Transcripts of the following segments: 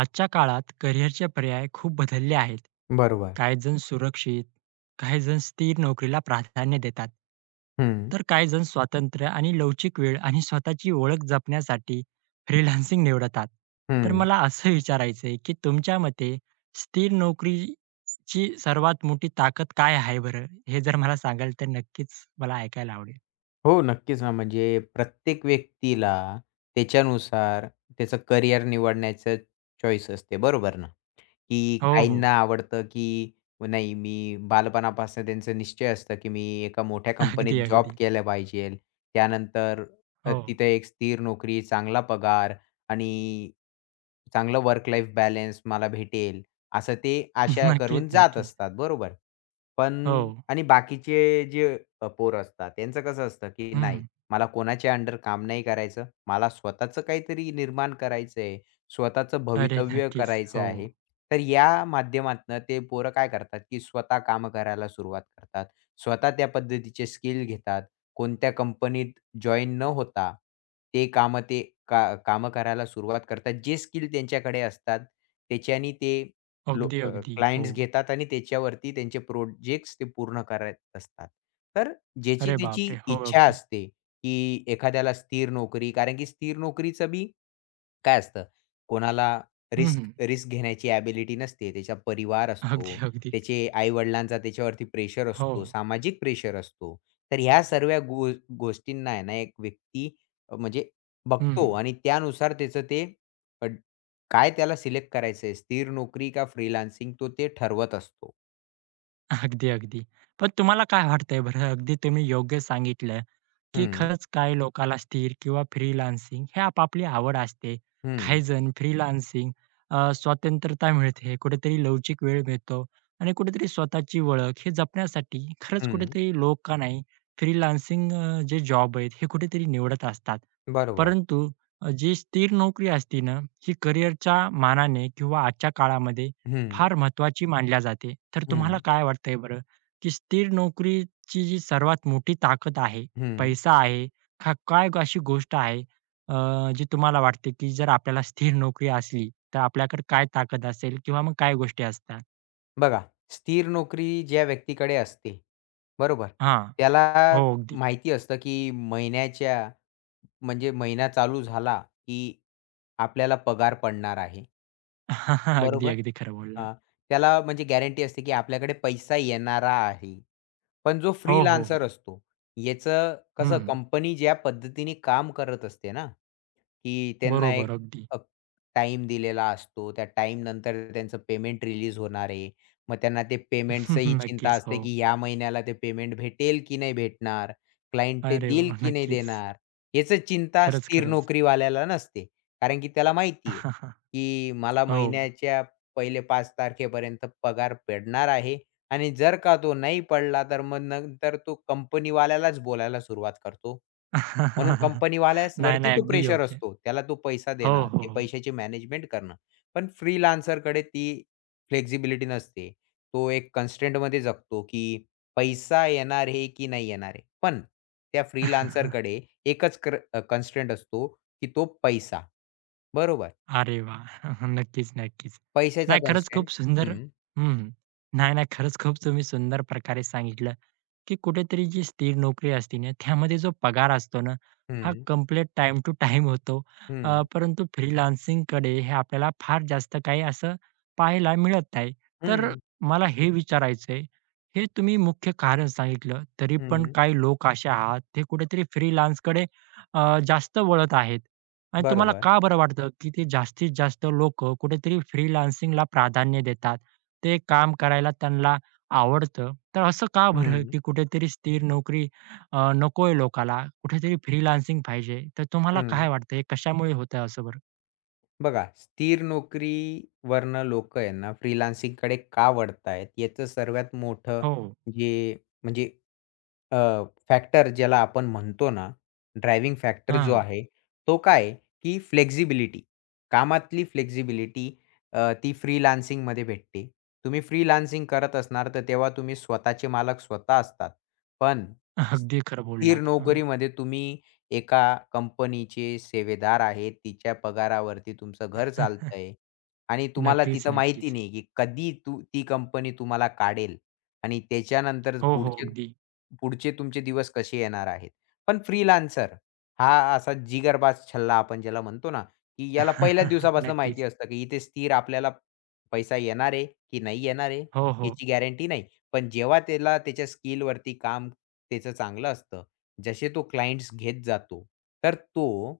आजच्या काळात करिअरचे पर्याय खूप बदलले आहेत. बरोबर. काही जण सुरक्षित, काही जण स्थिर नोकरीला प्राधान्य देतात. हं, तर काही जण स्वातंत्र्य आणि लवचिक वेळ आणि स्वतःची ओळख जपण्यासाठी फ्रीलान्सिंग निवडतात. तर हं. मला असं विचारायचं आहे, की तुमच्या मते स्थिर नोकरीची सर्वात मोठी ताकद काय आहे बरं? हे जर मला सांगाल तर नक्कीच मला ऐकायला आवडेल. हो, नक्कीच ना. म्हणजे प्रत्येक व्यक्तीला त्याच्यानुसार त्याचं करियर निवडण्याचं चॉईस असते, बरोबर ना? की हो, हो. काहींना आवडतं, की नाही मी बालपणापासून त्यांचं निश्चय असतं, की मी एका मोठ्या अगदी, कंपनीत जॉब अगदी. केला पाहिजेल. त्यानंतर हो. तिथे एक स्थिर नोकरी, चांगला पगार आणि चांगलं वर्क लाईफ बॅलन्स मला भेटेल, असं ते आशा नक्कीच, करून जात नक्कीच. असतात, बरोबर? हो. पण. आणि बाकीचे जे पोरं असतात, त्यांचं कसं असतं, की हं. नाही मला कोणाच्या अंडर काम नाही करायचं. मला स्वतःचं काहीतरी निर्माण करायचं आहे. स्वतःचं अरे, भवितव्य नक्कीच. करायचं हो. आहे. तर या माध्यमातनं ते पोरं काय करतात, की स्वतः कामं करायला सुरुवात करतात. स्वतः त्या पद्धतीचे स्किल घेतात. कोणत्या कंपनीत जॉइन न होता, ते कामं ते का कामं करायला सुरुवात करतात. जे स्किल त्यांच्याकडे असतात, त्याच्याने ते लो अगदी, अ, अगदी. हो. क्लायंट्स घेतात आणि त्याच्यावरती त्यांचे प्रोजेक्ट्स ते पूर्ण करत असतात. तर ज्याची अरे त्याची बापरे! हो, इच्छा अगदी. असते, की एखाद्याला स्थिर नोकरी कारण की स्थिर नोकरीचं बी काय असतं, कोणाला हं, रिस्क हं. रिस्क घेण्याची ॲबिलिटी नसते. त्याचा परिवार अगदी, असतो, अगदी. त्याचे आई-वडिलांचा त्याच्यावरती प्रेशर हो. असतो, सामाजिक प्रेशर असतो. तर ह्या सर्व गोष्टींना आहे ना, एक व्यक्ती म्हणजे हं. बघतो आणि त्यानुसार त्याचं ते अ, काय त्याला सिलेक्ट करायचं आहे, स्थिर नोकरी का फ्रीलान्सिंग तो ते ठरवत असतो. अगदी, अगदी. पण तुम्हाला काय वाटतंय बरं? अगदी तुम्ही योग्य सांगितलं, की हं, खरंच काही लोकाला स्थिर किंवा फ्रीलान्सिंग हे आपापली आवड असते. हं, काही जण फ्रीलान्सिंग स्वतंत्रता मिळते, कुठेतरी लवचिक वेळ मिळतो आणि कुठेतरी स्वतःची ओळख हे जपण्यासाठी खरंच हं. कुठेतरी लोक का नाही फ्रीलान्सिंग जे जॉब आहेत हे कुठेतरी निवडत असतात. बरोबर. परंतु जी स्थिर नोकरी असते ना, ही करिअरच्या मानाने किंवा आजच्या काळामध्ये हं. फार महत्त्वाची मानल्या जाते. तर हं, तुम्हाला काय वाटतंय बरं, की स्थिर नोकरीची जी सर्वात मोठी ताकद आहे, हं. पैसा आहे, का काय अशी गोष्ट आहे, अ, जी तुम्हाला वाटते, की जर आपल्याला स्थिर नोकरी असली, तर आपल्याकडे काय ताकद असेल किंवा मग काय गोष्टी असतात? बघा, स्थिर नोकरी ज्या व्यक्तीकडे असते, बरोबर? हां. त्याला हो, अगदी. माहिती असतं, की महिन्याच्या म्हणजे महिना चालू झाला, की आपल्याला पगार पडणार आहे, अगदी, बरोबर? अगदी खरं बोललात. हां, त्याला म्हणजे गॅरंटी असते, की आपल्याकडे पैसा येणारा आहे. पण जो हो, हो, फ्रीलान्सर हो. असतो, याचं कसं हं. कंपनी ज्या पद्धतीने काम करत असते ना, की त्यांना बरोबर, एक अगदी. टाइम टाईम दिलेला असतो. त्या टाइम नंतर त्यांचं पेमेंट रिलीज होणार आहे. मग त्यांना ते पेमेंटचीही चिंता नक्कीच. हो. असते, की ह्या महिन्याला ते पेमेंट भेटेल की नाही भेटणार? क्लायंट ते अरे देईल वाह! की नाही नक्कीच. देणार? याचं चिंता खरंच, स्थिर खरंच. नोकरीवाल्याला नसते. कारण की त्याला माहिती आहे, की मला हो. महिन्याच्या पहिले 5 तारखेपर्यंत पगार पडणार आहे. आणि जर का तो नाही पडला, तर मग नंतर तो कंपनीवाल्यालाच बोलायला सुरुवात करतो. म्हणून नाही, कंपनीवाल्यावरती नाही. तो अगदी प्रेशर योग्य. असतो. त्याला तो पैसा हो, देणं, हो, ते हो. पैशाची मॅनेजमेंट करणं. पण फ्रीलान्सरकडे ती फ्लेक्सिबिलिटी नसते. तो एक कन्स्ट्रेंटमध्ये जगतो, की पैसा येणार आहे की नाही येणार आहे. पण त्या फ्रीलान्सरकडे एकच असतो, की तो पैसा. बरोबर. अरे वाह! नक्कीच, नक्कीच. पैशाचा नाही खरंच कन्स्ट्रेंट. खूप सुंदर हं, हं. नाही, नाही. खरंच खूप तुम्ही सुंदर प्रकारे सांगितलं, की कुठेतरी जी स्थिर नोकरी असते ना, त्यामध्ये जो पगार असतो ना, हा हं, कंप्लीट टाइम टू टाइम होतो. हं, परंतु फ्रीलान्सिंगकडे हे आपल्याला फार जास्त काही असं पाहायला मिळत नाही. तर हं, मला हे विचारायचं हे तुम्ही मुख्य कारण सांगितलं, तरी पण हं. काही लोक असे आहात, ते कुठेतरी फ्रीलान्सकडे जास्त वळत आहेत. आणि तुम्हाला बरोबर. का बरं वाटतं, की ते जास्तीत जास्त लोकं कुठेतरी फ्रीलान्सिंगला प्राधान्य देतात? ते काम करायला त्यांना आवडतं. तर असं का बरं, हं. की कुठेतरी स्थिर नोकरी नकोय लोकाला, कुठेतरी फ्रीलान्सिंग पाहिजे? तर तुम्हाला हं. काय वाटतं, हे कशामुळे होतं असं बरं? बघा, स्थिर नोकरीवरनं लोकं आहे ना, फ्रीलान्सिंगकडे का वळतायत? याचं सर्वात मोठं हो. जे म्हणजे अ, फॅक्टर ज्याला आपण म्हणतो ना, ड्रायव्हिंग फॅक्टर जो हां. आहे, तो काय आहे, की फ्लेक्सिबिलिटी. कामातली फ्लेक्सिबिलिटी ती फ्रीलान्सिंगमध्ये भेटते. तुम्ही फ्रीलान्सिंग करत असणार, तर तेव्हा तुम्ही स्वतःचे मालक स्वतः असतात. पण अगदी खरं स्थिर बोललात. हां. नोकरीमध्ये तुम्ही एका कंपनीचे सेवेदार आहेत, तिच्या पगारावरती तुमचं घर चालतंय आणि तुम्हाला नक्कीच, तिथं माहिती नक्कीच. नाही, की कधी तू ती कंपनी तुम्हाला काढेल आणि त्याच्यानंतर हो, हो. पुढचे अगदी. पुढचे तुमचे दिवस कसे येणार आहेत. पण फ्रीलान्सर हा असा जिगरबाज छल्ला आपण ज्याला म्हणतो ना, की याला पहिल्याच दिवसापासून माहिती नक्कीच. असतं, की इथे स्थिर आपल्याला पैसा येणार आहे, की नाही येणार आहे, हो, हो. याची गॅरंटी नाही. पण जेव्हा त्याला त्याच्या स्किलवरती काम त्याचं चांगलं असतं जसे तो क्लायंट्स घेत जातो, तर तो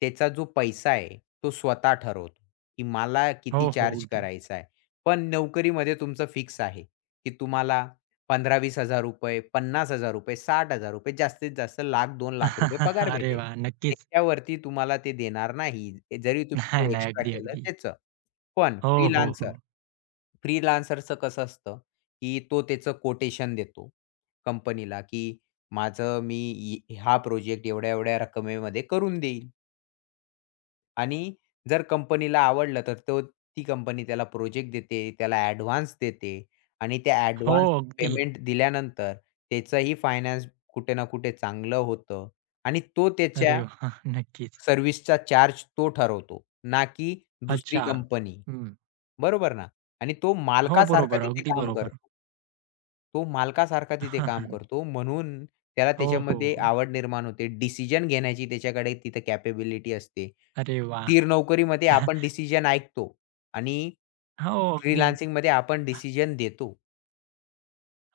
त्याचा जो पैसा आहे, तो स्वतः ठरवतो, की मला हो, किती हो. चार्ज अगदी. करायचा आहे. पण नोकरीमध्ये तुमचं फिक्स आहे, की तुम्हाला ₹15,000-20,000, ₹50,000, ₹60,000 जास्तीत जास्त ₹1,00,000-2,00,000 पगार अरे भेटेल. वाह! नक्कीच. त्याच्यावरती तुम्हाला ते देणार नाही. जरी नाही, तुम्ही नाही. एक्स्ट्रा अगदी, केलं अगदी. त्याचं. पण हो, हो, फ्रीलान्सर, हो. फ्रीलान्सरचं कसं असतं, की तो त्याचं कोटेशन देतो कंपनीला, की माझं मी हा प्रोजेक्ट एवढ्या-एवढ्या रकमेमध्ये करून देईल आणि जर कंपनीला आवडलं तर तो ती कंपनी त्याला प्रोजेक्ट देते, त्याला ॲडव्हान्स देते आणि त्या हो, ॲडव्हान्स अगदी. पेमेंट दिल्यानंतर त्याचंही फायनान्स कुठे ना कुठे चांगलं होतं आणि तो अरे त्याच्या वा, नक्कीच. सर्व्हिसचा चार्ज तो ठरवतो, ना की दुसरी अच्छा. कंपनी. हं. बरोबर ना? आणि तो हो, मालकासारखा बरोबर. तिथे अगदी काम बरोबर. करतो. तो मालकासारखा तिथे काम करतो म्हणून त्याला हो, हो, त्याच्यामध्ये हो. आवड निर्माण होते. डिसिजन घेण्याची त्याच्याकडे तिथे कॅपेबिलिटी असते. अरे वा, स्थिर नोकरीमध्ये आपण डिसिजन ऐकतो आणि हो, अगदी. फ्रीलान्सिंगमध्ये आपण डिसिजन देतो.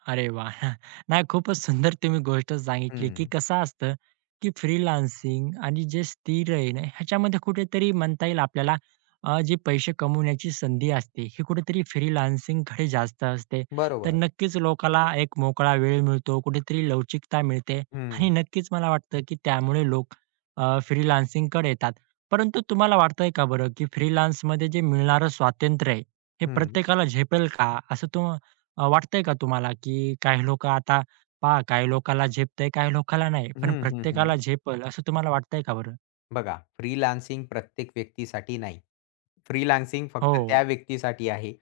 अरे वा, नाही खूपच सुंदर तुम्ही गोष्ट सांगितली, की हं, कसं असतं, की फ्रीलान्सिंग आणि जे स्थिर आहे ना, ह्याच्यामध्ये कुठेतरी म्हणता येईल आपल्याला जी पैसे कमवण्याची संधी असते, ही कुठेतरी फ्रीलान्सिंगकडे जास्त असते. तर बरोबर. नक्कीच लोकाला एक मोकळा वेळ मिळतो, कुठेतरी लवचिकता मिळते आणि हं, नक्कीच मला वाटतं, की त्यामुळे लोक फ्रीलान्सिंगकडे येतात. परंतु तुम्हाला वाटतंय का बरं, की फ्रीलान्समध्ये जे मिळणारं स्वातंत्र्य आहे, हे हं. प्रत्येकाला झेपेल का? वाटतंय का तुम्हाला, की काही लोकं आता पहा काही लोकाला झेपतंय, काही लोकाला नाही. पण हं, हं, हं. प्रत्येकाला झेपेल असं तुम्हाला वाटतंय का बरं? बघा फ्रीलान्सिंग प्रत्येक व्यक्तीसाठी नाही. फ्रीलान्सिंग फक्त हो. त्या व्यक्तीसाठी आहे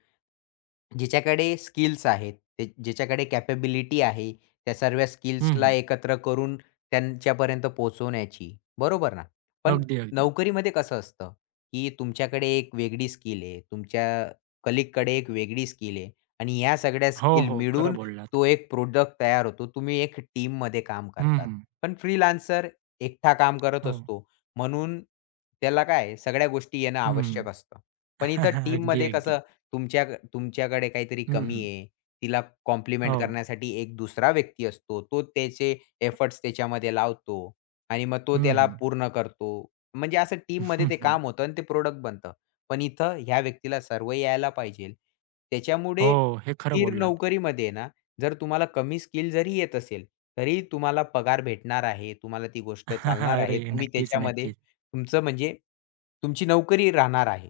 जिच्याकडे स्किल्स आहेत, ते ज्याच्याकडे कॅपॅबिलिटी आहे, त्या सर्व हं, स्किल्सला हं. एकत्र करून त्यांच्यापर्यंत पोहोचवण्याची, बरोबर ना? पण अगदी, अगदी. नोकरीमध्ये कसं असतं, की तुमच्याकडे एक वेगळी स्किल आहे, तुमच्या कलीगकडे एक वेगळी स्किल आहे आणि ह्या सगळ्या हो, स्किल हो. खरं मिळून बोललात. तो एक प्रॉडक्ट तयार होतो. तुम्ही एक टीममध्ये काम हं, करतात. हं. पण फ्रीलान्सर एकटा काम करत हो. असतो. म्हणून त्याला काय आहे, सगळ्या गोष्टी येणं हं. आवश्यक असतं. पण इथं अगदी, टीममध्ये अगदी. कसं तुमच्या तुमच्याकडे काहीतरी हं, कमी हं. आहे, तिला कॉम्प्लिमेंट हो. करण्यासाठी एक दुसरा व्यक्ती असतो. तो त्याचे एफर्ट्स त्याच्यामध्ये लावतो आणि मग तो हं, त्याला हं. पूर्ण करतो. म्हणजे असं टीममध्ये ते काम होतं आणि ते प्रॉडक्ट बनतं. पण इथं ह्या व्यक्तीला सर्व यायला पाहिजे. हो. त्याच्यामुळे हे खरं स्थिर बोललात. नोकरीमध्ये ना, जर तुम्हाला कमी स्किल जरी येत असेल, तरी तुम्हाला पगार भेटणार आहे. तुम्हाला ती गोष्ट चालणार अरे, आहे. तुम्ही नक्कीच, त्याच्यामध्ये नक्कीच. तुमचं म्हणजे तुमची नोकरी राहणार आहे.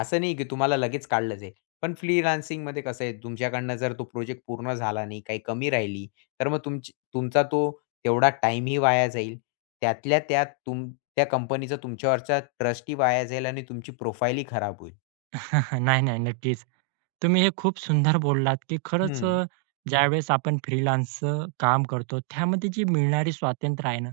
असं नाही की तुम्हाला लगेच काढलं जाईल. पण फ्रीलान्सिंगमध्ये कसं आहे, तुमच्याकडनं जर तो प्रोजेक्ट पूर्ण झाला नाही, काही कमी राहिली, तर मग तुमचा तो तेवढा टाईमही वाया जाईल. त्यातल्या त्यात त्या कंपनीचा तुमच्यावरचा ट्रस्टही वाया जाईल आणि तुमची प्रोफाईलही खराब होईल. नाही, नाही. नक्कीच. तुम्ही हे खूप सुंदर बोललात, की खरंच हं, ज्यावेळेस आपण फ्रीलान्सचं काम करतो, त्यामध्ये जी मिळणारी स्वातंत्र्य आहे ना,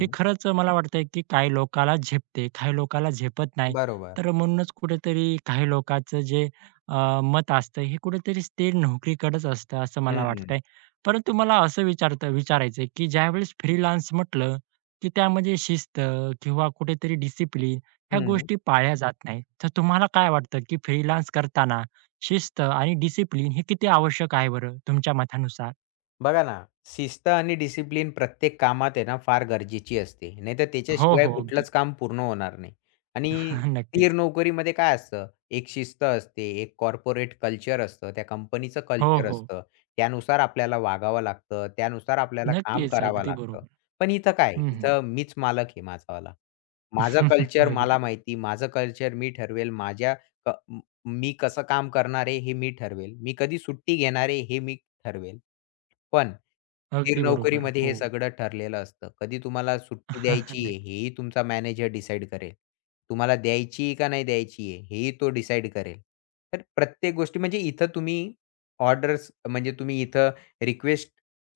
हे खरंच मला वाटतंय, की काही लोकाला झेपते, काही लोकाला झेपत नाही. बरोबर. तर म्हणूनच कुठेतरी काही लोकांचं जे अ, मत असतं, हे कुठेतरी स्थिर नोकरीकडेच असतं, असं मला हं, वाटतंय. परंतु मला असं विचारायचं की ज्यावेळेस फ्रीलान्स म्हटलं, की त्यामध्ये शिस्त किंवा कुठेतरी डिसिप्लिन ह्या हं. गोष्टी पाळल्या जात नाहीत. तर तुम्हाला काय वाटतं, की फ्रीलान्स करताना शिस्त आणि डिसिप्लिन हे किती आवश्यक आहे बरं तुमच्या मतानुसार? बघा ना, शिस्त आणि डिसिप्लिन प्रत्येक कामात आहे ना फार गरजेची असते. नाहीतर हो, त्याच्याशिवाय हो. अगदी. कुठलंच काम पूर्ण होणार नाही. आणि स्थिर नक्कीच. नोकरीमध्ये काय असतं, एक शिस्त असते, एक कॉर्पोरेट कल्चर असतं, त्या कंपनीचं हो, कल्चर हो. असतं. त्यानुसार आपल्याला वागावं लागतं, त्यानुसार आपल्याला काम नक्कीच. करावं अगदी लागतं. बरोबर. पण इथं काय, हं, हं. इथं मीच मालक आहे माझावाला. माझं कल्चर मला अगदी. माहिती, माझं कल्चर मी ठरवेल, माझ्या क म मी कसं काम करणार आहे हे मी ठरवेल. मी कधी सुट्टी घेणार आहे हे मी ठरवेल. पण स्थिर अगदी बरोबर. नोकरीमध्ये हो. हे सगळं ठरलेलं असतं. कधी तुम्हाला सुट्टी द्यायची आहे नक्की. हेही तुमचा मॅनेजर डिसाईड करेल. तुम्हाला द्यायची आहे का नाही द्यायची आहे हेही तो डिसाईड करेल. तर प्रत्येक गोष्टी म्हणजे इथं तुम्ही ऑर्डर्स म्हणजे तुम्ही इथं रिक्वेस्ट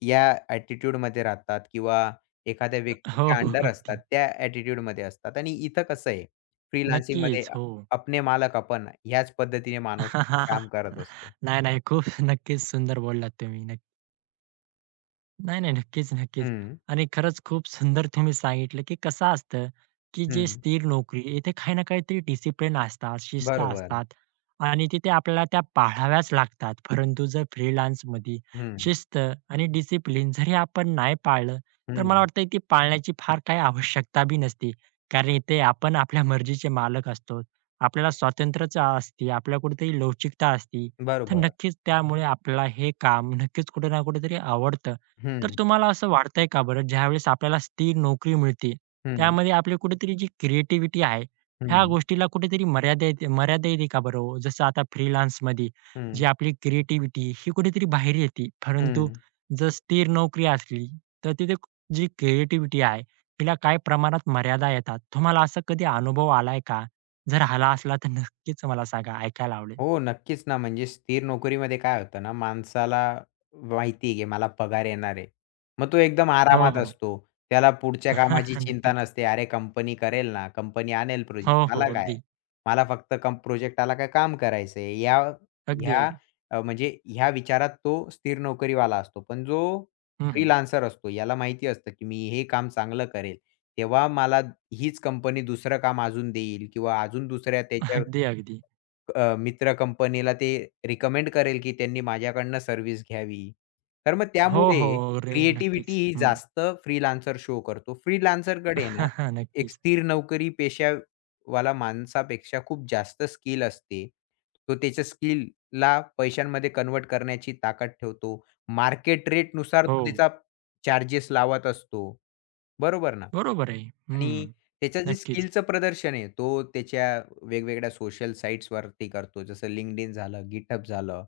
या ॲटिट्यूडमध्ये राहतात किंवा एखाद्या हो, व्यक्तीच्या हो. अंडर असतात, अगदी. त्या ॲटिट्यूडमध्ये असतात आणि इथं कसं आहे, फ्रीलान्सिंगमध्ये नक्कीच. हो. अपने मालक अपन ह्याच पद्धतीने माणूस काम करत असतो. नाही, नाही. खूप नक्कीच सुंदर बोललात तुम्ही. नक्की. नाही, नाही. नक्कीच, नक्कीच. हं, आणि खरंच खूप सुंदर तुम्ही सांगितलं, की कसं असतं, की जे हं. स्थिर नोकरी इथे काही ना काहीतरी डिसिप्लिन असतात, शिस्त बरोबर. असतात आणि तिथे आपल्याला त्या पाळाव्याच लागतात. परंतु जर फ्रीलान्समध्ये हं, शिस्त आणि डिसिप्लिन जरी आपण नाही पाळलं, तर मला हं. वाटतं ती पाळण्याची फार काही आवश्यकता बी नसते. कारण इथे आपण आपल्या मर्जीचे मालक असतो. आपल्याला स्वातंत्र्यता असते, आपल्याला कुठेतरी लवचिकता असते. तर बरोबर. नक्कीच त्यामुळे आपल्याला हे काम नक्कीच कुठे ना कुठेतरी आवडतं. तर हं, तुम्हाला असं वाटतंय का बरं, ज्यावेळेस आपल्याला स्थिर नोकरी मिळते, हं, त्यामध्ये आपली कुठेतरी जी क्रिएटिव्हिटी आहे, ह्या हं, गोष्टीला कुठेतरी मर्यादा येते का बरं हो? जसं आता फ्रीलान्समध्ये जी हं, आपली क्रिएटिव्हिटी ही कुठेतरी बाहेर येते. परंतु हं. जर स्थिर नोकरी असली, तर तिथे जी क्रिएटिव्हिटी आहे, तिला काही प्रमाणात मर्यादा येतात. तुम्हाला असा कधी अनुभव आलाय का? जर आला असला तर नक्कीच मला सांगा, ऐकायला आवडेल. हो, नक्कीच ना. म्हणजे स्थिर नोकरीमध्ये काय होतं ना, माणसाला माहिती आहे, की मला पगार येणार आहे. मग तो एकदम हो, आरामात हो. असतो. त्याला पुढच्या कामाची चिंता नक्कीच. नसते. अरे, कंपनी करेल ना, कंपनी आणेल हो, प्रोजेक्ट. हो. मला काय? अगदी. मला फक्त प्रोजेक्ट आला का काम करायचं आहे. अगदी, ह्या अगदी. म्हणजे ह्या विचारात तो स्थिर नोकरीवाला असतो. पण जो हं, हं. फ्रीलान्सर असतो, याला माहिती असतं, की मी हे काम चांगलं करेल, तेव्हा मला हीच कंपनी दुसरं काम अजून देईल किंवा अजून दुसऱ्या त्याच्या अगदी, अगदी. मित्र कंपनीला ते रिकमेंड करेल, की त्यांनी माझ्याकडनं सर्व्हिस घ्यावी. तर मग हो, त्यामुळे हो. अरे क्रिएटिव्हिटी नक्कीच. ही हं. जास्त फ्रीलान्सर शो करतो. फ्रीलान्सरकडे ना, एक नक्कीच. स्थिर नोकरी पेशावाला माणसापेक्षा खूप जास्त स्किल असते. तो त्याच्या स्किलला पैशांमध्ये कन्व्हर्ट करण्याची ताकद ठेवतो. मार्केट रेटनुसार हो, तो त्याचा चार्जेस लावत असतो. बरोबर ना. बरोबर आहे. आणि हं. त्याचं जे नक्कीच. स्किलचं प्रदर्शन आहे, तो त्याच्या वेगवेगळ्या सोशल साइट्सवरती करतो. जसं LinkedIn झालं, GitHub झालं.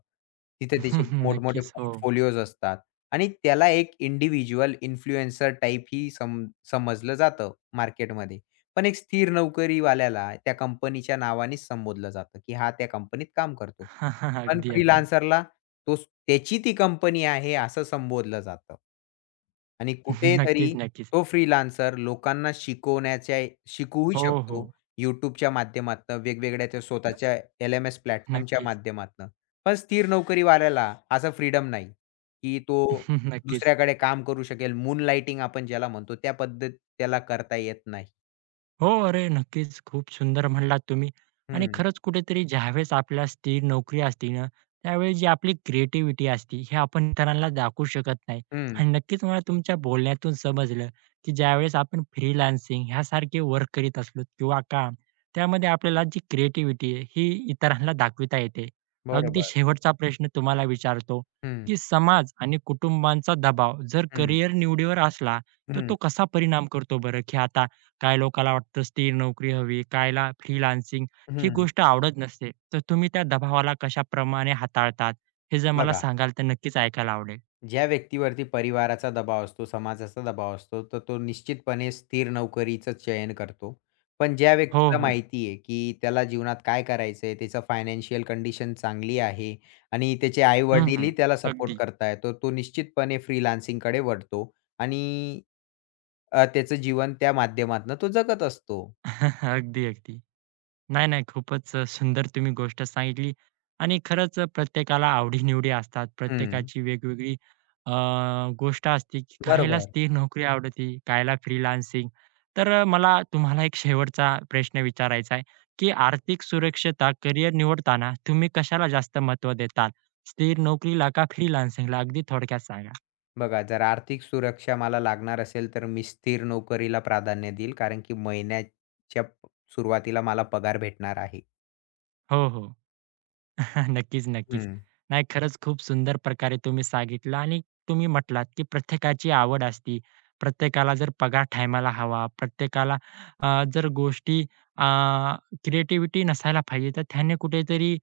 तिथे त्याचे मोठमोठे नक्कीच. हो. पोर्टफोलिओज असतात आणि त्याला एक इंडिव्हिज्युअल इन्फ्लुएन्सर टाइप ही समजलं जातं मार्केटमध्ये. पण एक स्थिर नोकरीवाल्याला त्या कंपनीच्या नावानेच संबोधलं जातं, की हा त्या कंपनीत काम करतो. पण अगदी, अगदी. फ्रीलान्सरला तो त्याची ती कंपनी आहे असं संबोधलं जातं. आणि नक्कीच, कुठेतरी नक्कीच. तो फ्रीलान्सर लोकांना शिकवूही हो, शकतो हो. YouTubeच्या माध्यमातनं, वेगवेगळ्या त्या स्वतःच्या LMS प्लॅटफॉर्मच्या नक्कीच. माध्यमातनं. पण स्थिर नोकरीवाल्याला असा फ्रीडम नाही, की तो नक्कीच. दुसऱ्याकडे काम करू शकेल. मून लाइटिंग आपण ज्याला म्हणतो त्या पद्धत त्याला करता येत नाही. हो, अरे नक्कीच. खूप सुंदर म्हणलात तुम्ही आणि हं, खरंच कुठेतरी ज्यावेळेस आपल्याला स्थिर नोकरी असते ना, त्यावेळेस जी आपली क्रिएटिव्हिटी असते, हे आपण इतरांना दाखवू शकत नाही. हं. आणि नक्कीच मला तुमच्या बोलण्यातून समजलं, की ज्यावेळेस आपण फ्रीलान्सिंग ह्यासारखे वर्क करीत असलो किंवा काम, त्यामध्ये आपल्याला जी क्रिएटिव्हिटी आहे, ही इतरांना दाखविता येते. अगदी बरोबर. शेवटचा प्रश्न तुम्हाला विचारतो, हं, की समाज आणि कुटुंबाचा दबाव जर हं, करिअर निवडीवर असला, तर हं, तो कसा परिणाम करतो बरं? की आता काही लोकाला वाटतं स्थिर नोकरी हवी, कायला फ्रीलान्सिंग ही हं. गोष्ट आवडत नसते. तर तुम्ही त्या दबावाला कशाप्रमाणे हाताळतात, हे जर मला बघा. सांगाल तर नक्कीच ऐकायला आवडेल. ज्या व्यक्तीवरती परिवाराचा दबाव असतो, समाजाचा दबाव असतो, तर तो निश्चितपणे स्थिर नोकरीचं चयन करतो. पण ज्या हो, व्यक्तीला हो. माहिती आहे, की त्याला जीवनात काय करायचं आहे, त्याचं फायनान्शियल कंडिशन चांगली आहे आणि त्याचे हं, हं. आई-वडीलही त्याला सपोर्ट अगदी. करतायत, तर तो निश्चितपणे फ्रीलान्सिंगकडे वळतो आणि त्याचं जीवन त्या माध्यमातून तो जगत असतो. अगदी, अगदी. नाही, नाही. खूपच सुंदर तुम्ही गोष्ट सांगितली आणि खरंच प्रत्येकाला आवडी-निवडी असतात. हं, प्रत्येकाची वेगवेगळी अ, गोष्ट असते, की काहीला बरोबर. स्थिर नोकरी आवडते, काहीला फ्रीलान्सिंग. तर मला तुम्हाला एक शेवटचा प्रश्न विचारायचा आहे, की आर्थिक सुरक्षता करिअर निवडताना तुम्ही कशाला जास्त महत्त्व देता? स्थिर नोकरीला का फ्रीलान्सिंगला? अगदी थोडक्यात सांगा. बघा, जर आर्थिक सुरक्षा मला लागणार असेल, तर मी स्थिर नोकरीला प्राधान्य देईल. कारण की महिन्याच्या सुरुवातीला मला पगार भेटणार आहे. हो, हो. नक्कीच, नक्कीच. हं. नाही, खरंच खूप सुंदर प्रकारे तुम्ही सांगितलं आणि तुम्ही म्हटलात, की प्रत्येकाची आवड असते. प्रत्येकाला जर पगार टायमाला हवा, प्रत्येकाला जर गोष्टी क्रिएटिव्हिटी नसायला पाहिजे, तर त्याने कुठेतरी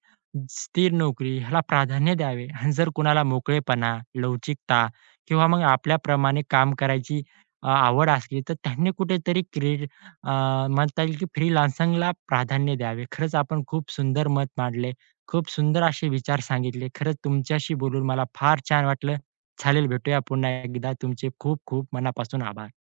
स्थिर नोकरी ह्याला प्राधान्य द्यावे आणि जर कुणाला मोकळेपणा, लवचिकता किंवा मग आपल्याप्रमाणे काम करायची आवड असली, तर त्यांनी कुठेतरी म्हणता येईल, की फ्रीलान्सिंगला प्राधान्य द्यावे. खरंच आपण खूप सुंदर मत मांडले खूप सुंदर असे विचार सांगितले. खरंच तुमच्याशी बोलून मला फार छान वाटलं. चालेल भेटूया पुन्हा एकदा. तुमचे खूप खूप मनापासून आभार.